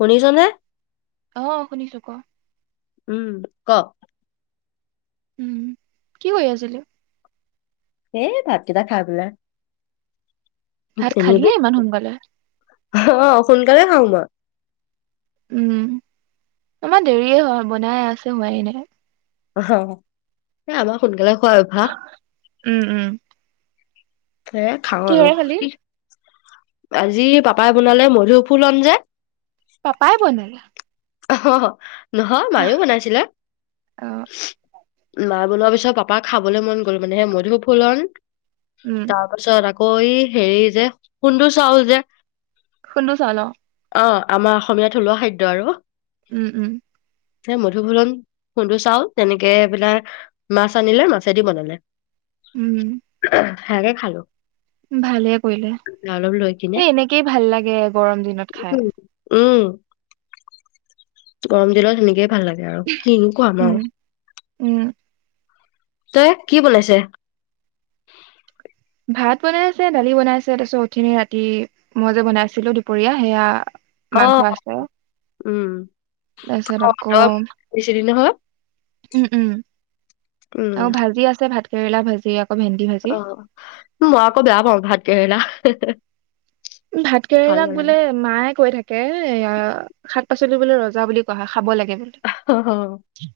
শুনিছনে? অ শুনিছো কোৱা উম ক উম কি কৰি আছিলি এই ভাতকটা খাই পেলাই ভাত এনে খালিয়ে এইবোৰ ইমান সোনকালে অ সোনকালে খাও মই উম আমাৰ দেৰিয়ে হয় বনাই আছে হোৱাই নাই অহ অ আমাৰ সোনকালে খোৱা অভ্যাস। উম উম সে খাওঁ আৰু কিহেৰে খালি কি আজি পাপাই বনালে মধু ফুলম যে পাপায়ে বনাই অহহ নহয় মায়ও বনাইছিলে অ মা বনোৱাৰ পিছত পাপাক খাবলৈ মন গ'ল মানে সে মই সুফুলন উম তাৰপাছত আকৌ অ ঐ হেৰি যে খুন্দু চাউল যে খুন্দু চাউল অ অ আমাৰ অসমীয়া থলুৱা খাদ্য আৰু উম উম এ মধু ফুলন খুন্দো চাওল তেনেকে এইবিলাক মাছ আনিলে মাছেদি বনালে অ সেয়াকে খালো ভালে কৰিলে অলপ লৈ কিনে এই এনেকেই ভাল লাগে গৰম দিনত খাই। উম। [unintelligible] গৰম দিল সুনেকে। ভাল লাগে আৰু স কেনে কুৱাম উম আৰু। উম তই কি বলাইছে। ভাত বনাই আছে। দালি বনাই আছে তাৰপিছত উঠিনি ৰাতি মই যে বনাইছিলো দুপৰীয়া সেয়া। মাংস আছে উম তাৰপিছত অ আকৌ তই দিছিলি নহয় উম উম উম আৰু ভাজি আছে ভাত। কেৰেলা ভাজিয়। অ ভেন্দি ভাজি। অ মই আকৌ বেয়া পাওঁ ভাত কেৰেলা হে হে ভাত কেৰেলাক বোলে। মায়ে কৈ থাকে তাকে শাক পাচলি বোলে ৰজা বুলি কোৱা। খাব লাগে অ [unintelligible]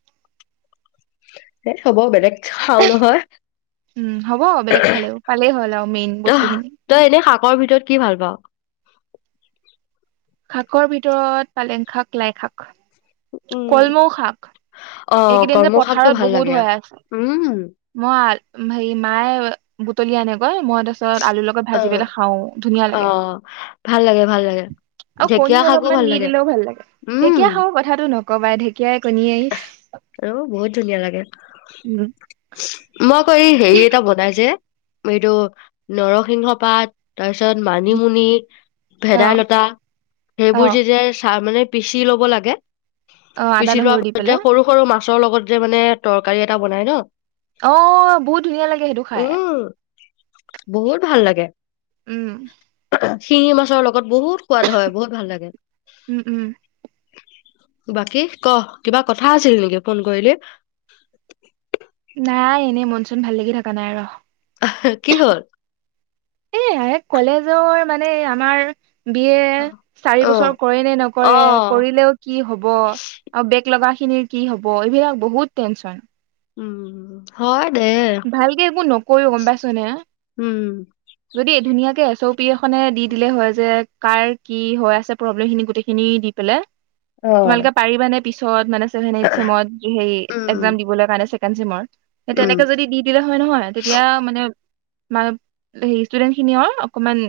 এ হ'ব বেলেগ। খাও নহয় উম হ'ব বেলেগ খালেও পালেই হ'ল আৰু মেইন ত বস্তুখিনি তই এনেই শাকৰ ভিতৰত কি ভাল পাওঁ। শাকৰ ভিতৰত পালেং শাক লাই শাক। উম কলমৌ শাক। অ এইকেইদিন যে পথাৰত কৰ্মশাগটো ভাল লাগে উম। ভ মায়ে বুটলি আনে। মই তাৰপিছত আলুৰ লগত অ ভাজি পেলাই খাওঁ। ধুনীয়া অ লাগে ভাল লাগে ভাল লাগে আৰু কণী ঢেকীয়া শাকো অলপমান ভাল নি লাগে দিলেও ভাল লাগে উম ঢেকীয়া খাওঁ কথাটো নক। ককবাই ঢেকীয়াই কণী। অ বহুত ধুনীয়া লাগে উম মই কৰি। হেৰি এটা বনাইছে। এইটো নৰসিংহ পাত। তাৰ পিছত মানিমুনি অ ভেদাইলতা অ সেইবোৰ যেতিয়া চা মানে। পিচি ল'ব লাগে। অ আদানহুৰুি। তিয়া সৰু সৰু মাহ। মাছৰ লগত যে মানে তৰকাৰী এটা বনাই ন। অ বহুত ধুনীয়া লাগে সেইটো খাই। উম বহুত ভাল লাগে। উম। শিঙি মাছৰ লগত বহুত সোৱাদ হয় বহুত ভাল লাগে। উম উম বাকী ক কিবা কথা আছিল নেকি ফোন কৰিলেি নাই এনেই মন চন ভাল লাগি থকা নাই ৰ আহ কি হল এ কলেজৰ মানে আমাৰ বিয়ে চাৰি অ বছৰ কৰে নে অ নকৰে কৰিলেও কি হব আৰু বেগ লগা খিনিৰ কি হ'ব এইবিলাক বহুত টেনচন উম হয় দে ভালকে একো নকৈও গম পাইছ নে উম যদি ধুনীয়াকে এছ অ পি এখনে দি দিলে হয় যে কাৰ কি হৈ আছে প্ৰব্লেম খিনি গোটেইখিনি দি পেলাই অ তোমালোকে পাৰিবা নে পিছত মানে উম দিব কনজিুমাৰ তেনেকে উম যদি দি দিলে হয় নহয় তেতিয়া মানে ম হে ষ্টুডেন্ট খিনিও অকমান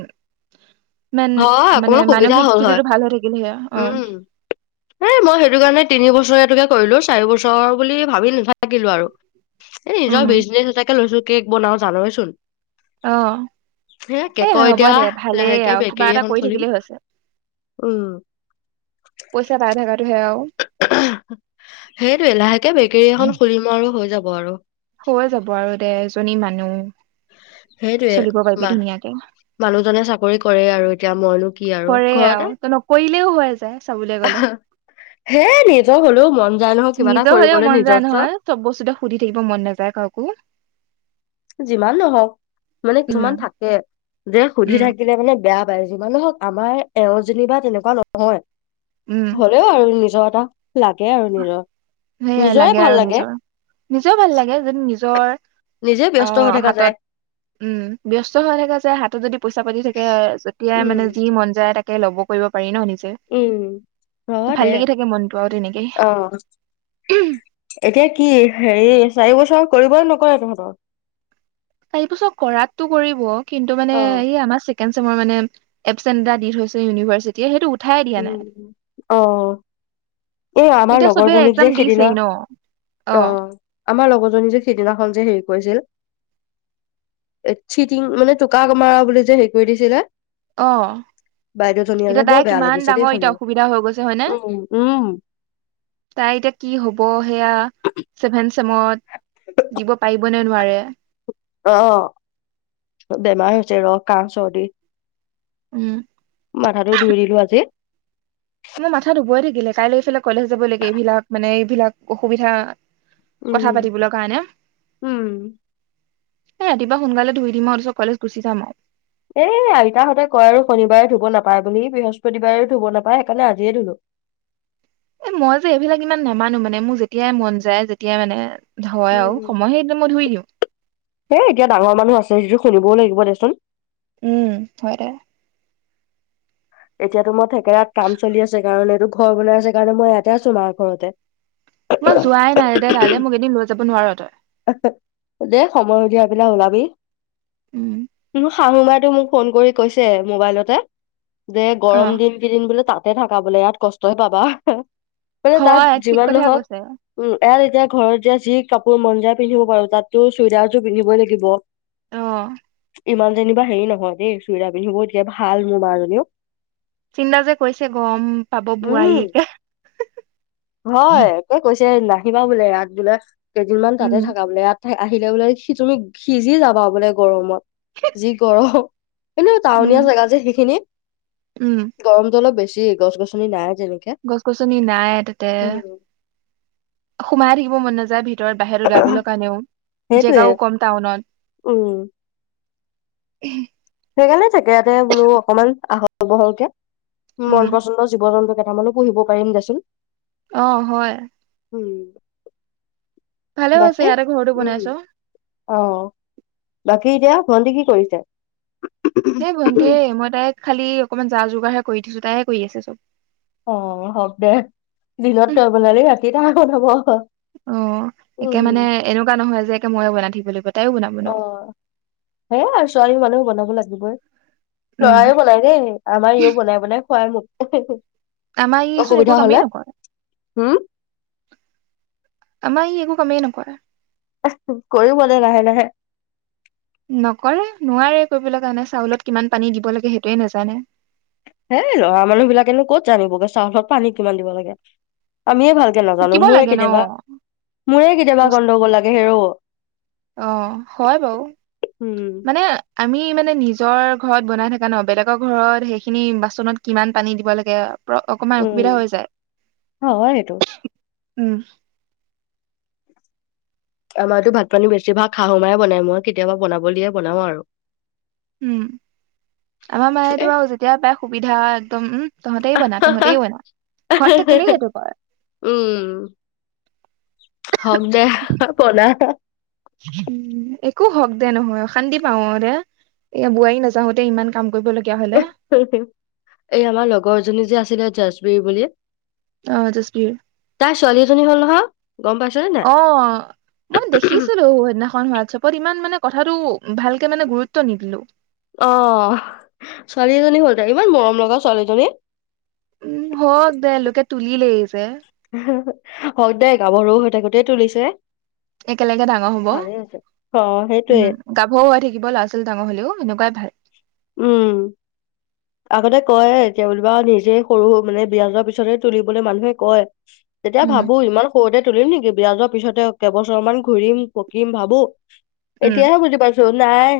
ইমান হয় মানে অকমান সুবিধা মানসিক হল হয় স্থিতিটো ভাল হৈ থাকিলেহে অ', উম এ মই সেইটো কাৰণে তিনি বছৰেটোকে কৰিলো চাৰ বছৰ বুলি ভাবি নাথাকিলো আৰু এ নিজৰ উম, বিজনেছ এাকে লৈছো কেক বনাও জানচোন অ এ হ'ব এতিয়া দে ভালেই লাহেকে আৰু কিবা বেকেৰী এটা এখন কৰি খুলিম। থাকিলেই হৈছে উম, পইচা পাই থকাটোহে সেইটোে লাহেকে বেকেৰী এখন খুলিম আৰু হৈ যাব। বৰ হৈ যাব আৰু দে-এজনী মানুহ। সেইটোয়েই চলিব পাৰিবি ধুনীয়াকে মা-মানুহজনে চাকৰি কৰে আৰু এতিয়া মইনো- কি আৰু কৰে ঘৰতে আৰু নকৰিলেও হৈ যায় চাবলৈ গলে।। হে নিজৰ হ'লেও মন যায় নহয় কিবা এটা নিজৰ হলেও কৰিবলৈ মন যায় নিজস্ব নহয় চব বস্তুতে সুধি থাকিব মন নাযায় কাকো যিমান নহওক মানে কিছুমান উম, থাকে যে- সুধি উম, থাকিলে মানে- বেয়া পাই। যিমানেহওক, আমাৰ এওঁযেনিবা তেনেকুৱা নহয়। উম, হ'লেও আৰু নি- নিজৰ এটা, লাগে আৰু নিজৰ। সেয়াই নিজৰে লাগে ভাল আৰু নিজৰ। নিজেও ভাল লাগে যদি নিজ- জ্বৰ- নিজে অ ব্যস্ত হৈ থকা যায় হাতত। উম- ব্যস্ত হৈ থকা যায় হাতত যদি- পইচা পাতি থাকে। যেতিয়াই উম মানে যি মন যায় তাকে- ল'ব কৰিব পাৰি ন? নিজে- উম- হব তো ভাল দে। লাগি থাকে মনটো আৰু তেনেকে অ- এতিয়া কি? হে- এই চাৰি বছৰ কৰিবনে নকৰে তহঁতক? চাৰি বছৰ কৰাতটো কৰিব। কিন্তু মানে অ এই আমাৰ- চেকেণ্ড চেমৰ মানে এবচেন এটা দি থৈছে ইউনিভাৰ্চিটিয়ে, সেইটো উঠাই দিয়া নাই উম-অ- এই আমাৰ এতিয়া চবে লগৰজনীক একজাম যে দিছেই ন অ সিদিনা-অ- আমাৰ লগৰজনী যে- সিদিনাখন যে- হেৰি কৰিছিল চিটিং মানে টোকোৰা মাৰা বুলি যে- হেৰি কৰি দিছিলে- বাইদেউজনীয়ে যে অ-এতিয়া বৰ বাই বেয়া কিমান- লাগিছে দেই ডাঙৰ এটা শুনি অসুবিধা হৈ গৈছে হয়নে? উম উম তাই এটিয়া কি হ'ব! সময়ত দিব পাৰিব নে? নোৱাৰে- অ- বেমাৰ হৈছে ৰ- কাহ চৰ্দি। উম- মাথাটো ধুই দিলো আজি। মই মাথা ধুবই থাকিলে কাইলৈ ইফালে কলেজ যাব লাগে। এইবিলাক মানে এইবিলাক অসুবিধা- উম কথা পাতিবলৈ কাৰণে। উম এ ৰাতিপুৱা সোনকালে ধুই দিম আৰু তাৰপাছত কলেজ গুচি যাম আৰু। এই আইতাহঁতে কয় আৰু শনিবাৰে ধুব নাপায় বুলি, বৃহস্পতিবাৰে ধুব নাপায় সেইকাৰণে আজিয়ে ধুলো। এ- মই যে এইবিলাক ইমান নামানো মানে মোৰ যেতিয়াই মন যায় যেতিয়াই মানে। হয় আৰু সময় সেই মই ধুই দিওঁ হেই এতিয়া ডাঙৰ মানুহ আছে যিবোৰ চলিবও লাগিব দেচোন উম হয় দে এতিয়াতো মই থেকেৰাত কাম চলি আছে কাৰণে এইটো ঘৰ বনাই আছে কাৰণে মই ইয়াতে আছোঁ মাৰ ঘৰতে। মই যোৱাই নাই দে তালৈ মোক এদিন লৈ যাব নোৱাৰ তই! দে সময় উঠিয়াই পেলাই ওলাবি। উম শাহুমাই তো মোক কৈছে ফোন কৰি মোবাইলতে। যে অ গৰম দিন কিদিন বোলোঁ তাত তাতে থাকা বোলে ইয়াত কষ্টহে পাবা। এই তাত হয় ঠিক যিমান কথাই নহওক কৈছে উম অঁ এতিয়া ঘৰত যোৱা যি কাপোৰ মন যায়। পিন্ধিব পাৰো তাততো চুৰিদাৰযোৰ পিন্ধিবই লাগিব। অঁ। ইমান যেনিবা হেৰি নহয় দেই চুইজাৰ পিন্ধিব এতিয়া ভাল মোৰ মাজনীও। চিন্তা যে কৰিছে গৰম পাব উম, বোৱাৰীয়েকে। হয় একে কৈছোঁ। পিছে নাহিলা বোলে ইয়াত বোলে। কেইদিনমান তাতে উম থাকাগৈ ইয়াত আহিলে বোলে সি তুমি সিজি যাবা বোলে গৰমত যি গৰম! কিন্তু উম টাউনীয়া জেগা যে সেইখিনি উম গৰমটো অলপ বেছি। ওঁ গছ গছনি নাই। যেনেকে। গছ গছনি নাই! [unintelligible] উম। খাই থাকিব মন নাযায় ভিত ভিতৰত বাহিৰলৈ যাবলৈ কাৰণেও সেইটোৱে জেগাও কম টাউনত। উম, উ। সেইকাৰণে তাকে ইয়াতে বোলোঁ অকনমান আহল বহলকে। উম মন পচন্দৰ জীৱ-জন্তু। কেটামানো পঢ়িব পাৰিম দেচোন। অঁ হয়। উম। ভালে হৈছে বাকী ইয়াতে ঘৰটো উম, বনাইছ। [unintelligible] ভণ্টি কি কৰিছে? এই ভণ্টি, মই তাই খালি। অকণমান যা-যোগাৰহে কৰি দিছোঁ, তাইহে কৰি আছে চব। অ', হক দে দিনত তই বনালি ৰাত কেইটা ভাগত হব [unintelligible] অ', একে মানে এনেকুৱা নহয় যে একে ময়ো বনাই থ [unintelligible] অ', সেয়া আৰু ছোৱালী মানুহ বনাব লাগিবই। উম লৰাইও বনাই দেই, আমাৰ ইও বনাই-বনাই খোৱাই মোক [inaudible] আমাৰ ই চোন অসুবিধা একো হলে কামেই নকৰে। উম আমাৰ ই এক একো কামেই নকৰে। [inaudible] কৰিব দে লাহে-লাহে। নকৰে, নোৱাৰে কৰিবলৈ কাৰণে চাউলত কিমান পানী দিব লাগে সেইটোৱে নাজানে। হেই ল'ৰা মানুহ বিলাকেনো ক'ত জানিবগে চাউলত পানী কিমান দিব লাগে, আমিয়ে ভাল নাজানো শিকিব মোৰে লাগে ন কেতিয়াবা, মোৰে কেতিয়াবা বস্ত- গন্দগোল লাগে হেৰৌ। অ', হয় বাৰু, উম মানে আমি মানে নিজ নিজৰ ঘৰত বনাই থকা ন বেলেগৰ ঘৰত সেইখিনি বাচনত কিমান পানী দিব লাগে অকমান অসুবিধা উম হৈ হয় সেইটো যায়। উম। আমাৰতো ভাত পানী বেছি ভাগ শাহু মায়ে বনাই, মই কেতিয়াবা বনাবলে দিয়ে বনাও আৰু। উম, আমাৰ এ মায়েতো আৰু যেতিয়া পায় সুবিধা একদম উম, তহঁতেই বনা, তহঁতেই বনা ঘৰত থাকিলেই সেইটো কয়। উম হওক দে পনা উম, একো হওক দে নহয় অশান্তি পাও দে। এয়া বোৱাৰী নাযাওতে ইমান কাম কৰিবলগীয়া হলে এই আমাৰ লগৰ জনী যে আছিলে জাজবেৰী বুলি অ', জাজবীৰ। তাই ছোৱালী এজনী হ'ল নহয় গম পাইছনে নাই অ', মই দেখিছিলো সেইদিনাখন হোৱাটছপত ইমান মানে কথাাতটো ভালকে মানে গুৰুত্ব নিদিলো। অ', ছোৱালী এজনী হ'ল দে, ইমান মৰম লগা ছোৱালীজনী। উম, হওক দে লোকে তুলিলেই যে। হওক দে গাভৰু হৈ থাকোতেই তুলিছে। একেলগে ডাঙৰ হব। ভালে হৈছে অ উম, সেইটোয়ে গাভৰু হৈ থাকিব ল'ৰা ছোৱালী ডাঙৰ হ'লেও এনেকুৱাই ভাল। উম। আগতে কয়, এতিয়া বুলিবা নিজে সৰু মানে বিয়া যোৱাৰ পিছতে তুলিবলৈ মানুহে কয়। তেতিয়া উম ভাবো ইমান সৰুতে তুলিম নেকি বিয়া যোৱাৰ পিছতে কেইবছৰ মান ঘুৰিম-পকিম ভাবো উম এতিয়াহে বুজি পাইছো নাই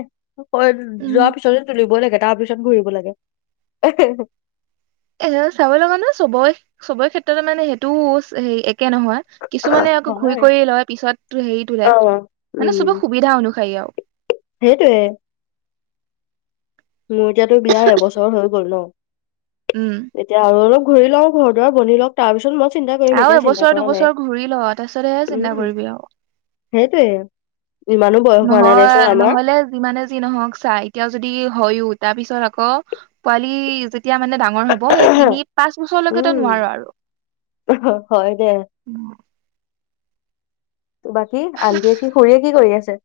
হয়, উম যোৱাৰ পিছতে তুলিবই লাগে তাৰ পিছত ঘূৰিব লাগে। [inaudible] এ, চাব লগা ন চব-চবৰে ক্ষেত্ৰতে মানে সেইটো হেই এ একে নহয়, কিছুমানে আকৌ ঘূৰি হয়। কৰি লয় পিছত হেৰি তোলে। অ মানে চবৰে সুবিধা অনুসায়ী আৰু। সেইটোৱে। মোৰ এতিয়াতো বিয়াাৰ এবছৰ হৈ গ'ল ন। উম এতিয়া আৰু অলপ ঘূৰি লওঁ, ঘৰ দুৱাৰ বনি লওঁক তাৰ পিছত মই চিন্তা কৰিম আৰু এতিয়া চিন্তা এবছৰ কৰা নাই। দুবছৰ ঘূৰি ল, তাৰপিছত হে চিন্তা উম কৰিবি আৰু। সেইটোয়ে ইমানো বয়স হোৱা নাই দেচোন নহয় আমাৰ। নহলে যিমানে যি নহওক চা, এতিয়াও যদি হয়ও তাৰ পিছত আকৌ পোৱালি যদ- যেতিয়া মানে ডাঙৰ হব, সেই তিনি পাঁচ বছৰলৈকে তই উম নোৱাৰো আৰু। হয় দে বাকি, আনজেফি খুৰীয়ে কি কৰি আছে।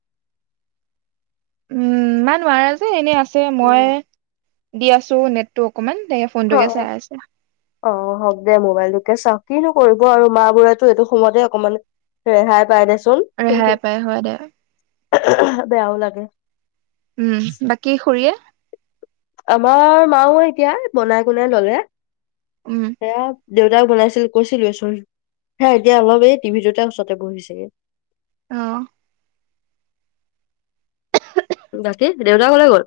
উম, মা নোৱাৰা যে এনে আছ যে উম। মই দি আছো নেটটো অকমান। তাকে ফোনটোকে অ চাই আছে। অ', হওক দে মোবাইল তোকে চাওক, কিনো কৰিব আৰু মা বোৰেতো এইটো সময়তে অকমান ৰেহাই পাই দেচো ৰেহাই পাই, হয় দে। [inaudible] বেয়াও লাগে। উম, বাকী খুৰীয়ে। আমাৰ মাও এতিয়া বনাই কুনাই ল'লে। উম সেয়া দেউতাই বনাইছিল, কৈছিলোয়ে চোন, সেয়া এতিয়া অলপ এই টিভিটোতে ওচৰতে বহিছেগে। অ'। বাকী, দেউতা কলে গ'ল?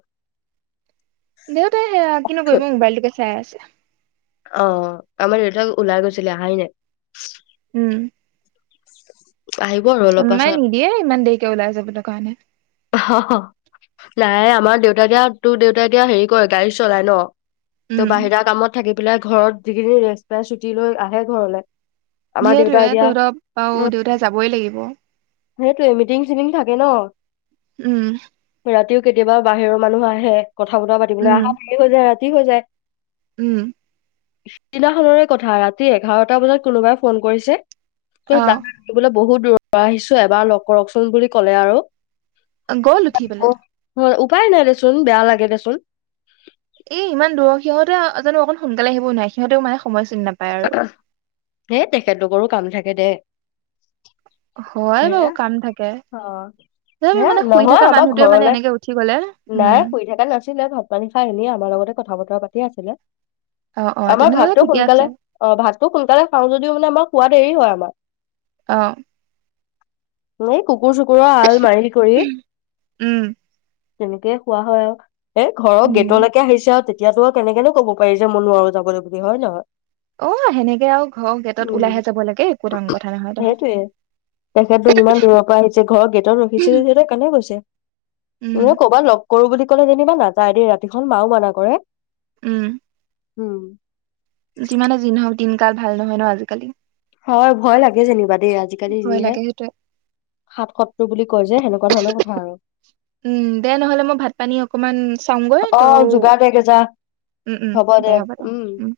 দেউতাই সেয়া, কিনো কৰিব মোবাইলটোকে চাই আছে। অ', আমাৰ দেউতা ওলাই গৈছিলে আহাই নাই। উম। আহিব আৰু অলপ আম্মাই পাছত নিদিয়ে ইমাণ দেৰিকে ওলাই যাবলে কাৰণে। নাই আমাৰ দেউতা এতিয়া, তোৰ দেউতাই এতিয়া হেৰি কৰে গাড়ী চলাই ন। ত' উম বাহিৰা কামত থাকি পেলাই ঘৰত যিগিদিন ৰেস্ট পাই ছুটী লৈ আহে ঘৰলে। আমাৰ দেউতা হেতোৱে এতিয়া [unintelligible] অ', দেউতাই যাবই লাগিব। সেইটয়ে মিটিং চিটিং থাকে ন'। উম। ৰাতিও কেতিয়াবা বাহিৰৰ মানুহ আহে। কথা বতৰা পাবলৈ উম [unintelligible] কি হৈ যায়। উম। সিদিনাখৰে কথা ৰাতি এঘাৰটা বজাত কোনোবাই ফোন কৰিছে। ত অ দ বোল [unintelligible] বহুত দূৰ পৰা আহিছো এবাৰ লগ কৰকচোন বুলি ক'লে আৰু। গ'ল উঠি পেলাই [inaudible] উপাই নাই দেচোন, বেয়া লাগে দেচোন। এই ইমান দূৰৰ সিহঁতে জানো অকণ সোনকালে আহিবই নোৱাৰে সিহঁতেও মানে সমস্য হেই তেখেতলোকৰো কাম থাকে দেই হয় হে বাৰু কাম থাকে অ তথাপি সেয়া মানে শুই নহয় থকা আমাৰ মানুহটোৱে মানে ঘৰলে এনেকে উঠি গ'লে উম নাই শু থাককা নাছিলে, ভাত মান নিশাই এনেিয় আমাৰ লগতে কথা বতৰা পা কি আছিল? অ-অ তেনেহলে ঠিকে আছে। অ ভাতটো সোনকালে খাও যদিও মানে আমাৰ খোৱ দেৰি হয় আমাৰ আহ ম ক কুকুৰ-চুকুৰৰ আল মাৰি কৰি উম তেনেকে খোৱা হয় আৰু এ ঘৰৰ উম গেটলৈকে আহিছে আৰু তে এতিয়াতো আৰু কেনেকেনো ক'ব পাৰি যে মই নোৱাৰো যাবলৈ বুলি হয় নহয়। অ সেনেকে আৰু ঘৰৰ গেটত উম ওলাইহে যাব লাগে একো ডাঙৰ কথা নহয় সেইটোৱে তেখেতটো ইমান দূৰৰ পৰা আহিছে ঘৰৰ গেটত ৰখিছে উম সিহঁতে কেনে গৈছে ম ক'বাত লগ কৰো বুলি কলে যেনিবা নাযায় দেই ৰাতিখন মাও মানা কৰে। উম উম যিমানে যি হওক দিনকাল ভাল নহয় ন আজিকালি। হয় ভয় লাগে যেনিবা। দ আজিকালি ভয় যিহে লাগে সেইটোৱে সাতসত্তৰ বুলি কয়। যে সেনেকুৱা ধৰণৰ কথা আৰু উম দে নহলে মই ভাত পানী অকমান চাওঁগৈ অ ত যোগাৰ দে গেজা উম-উম দে হ'ব দে উ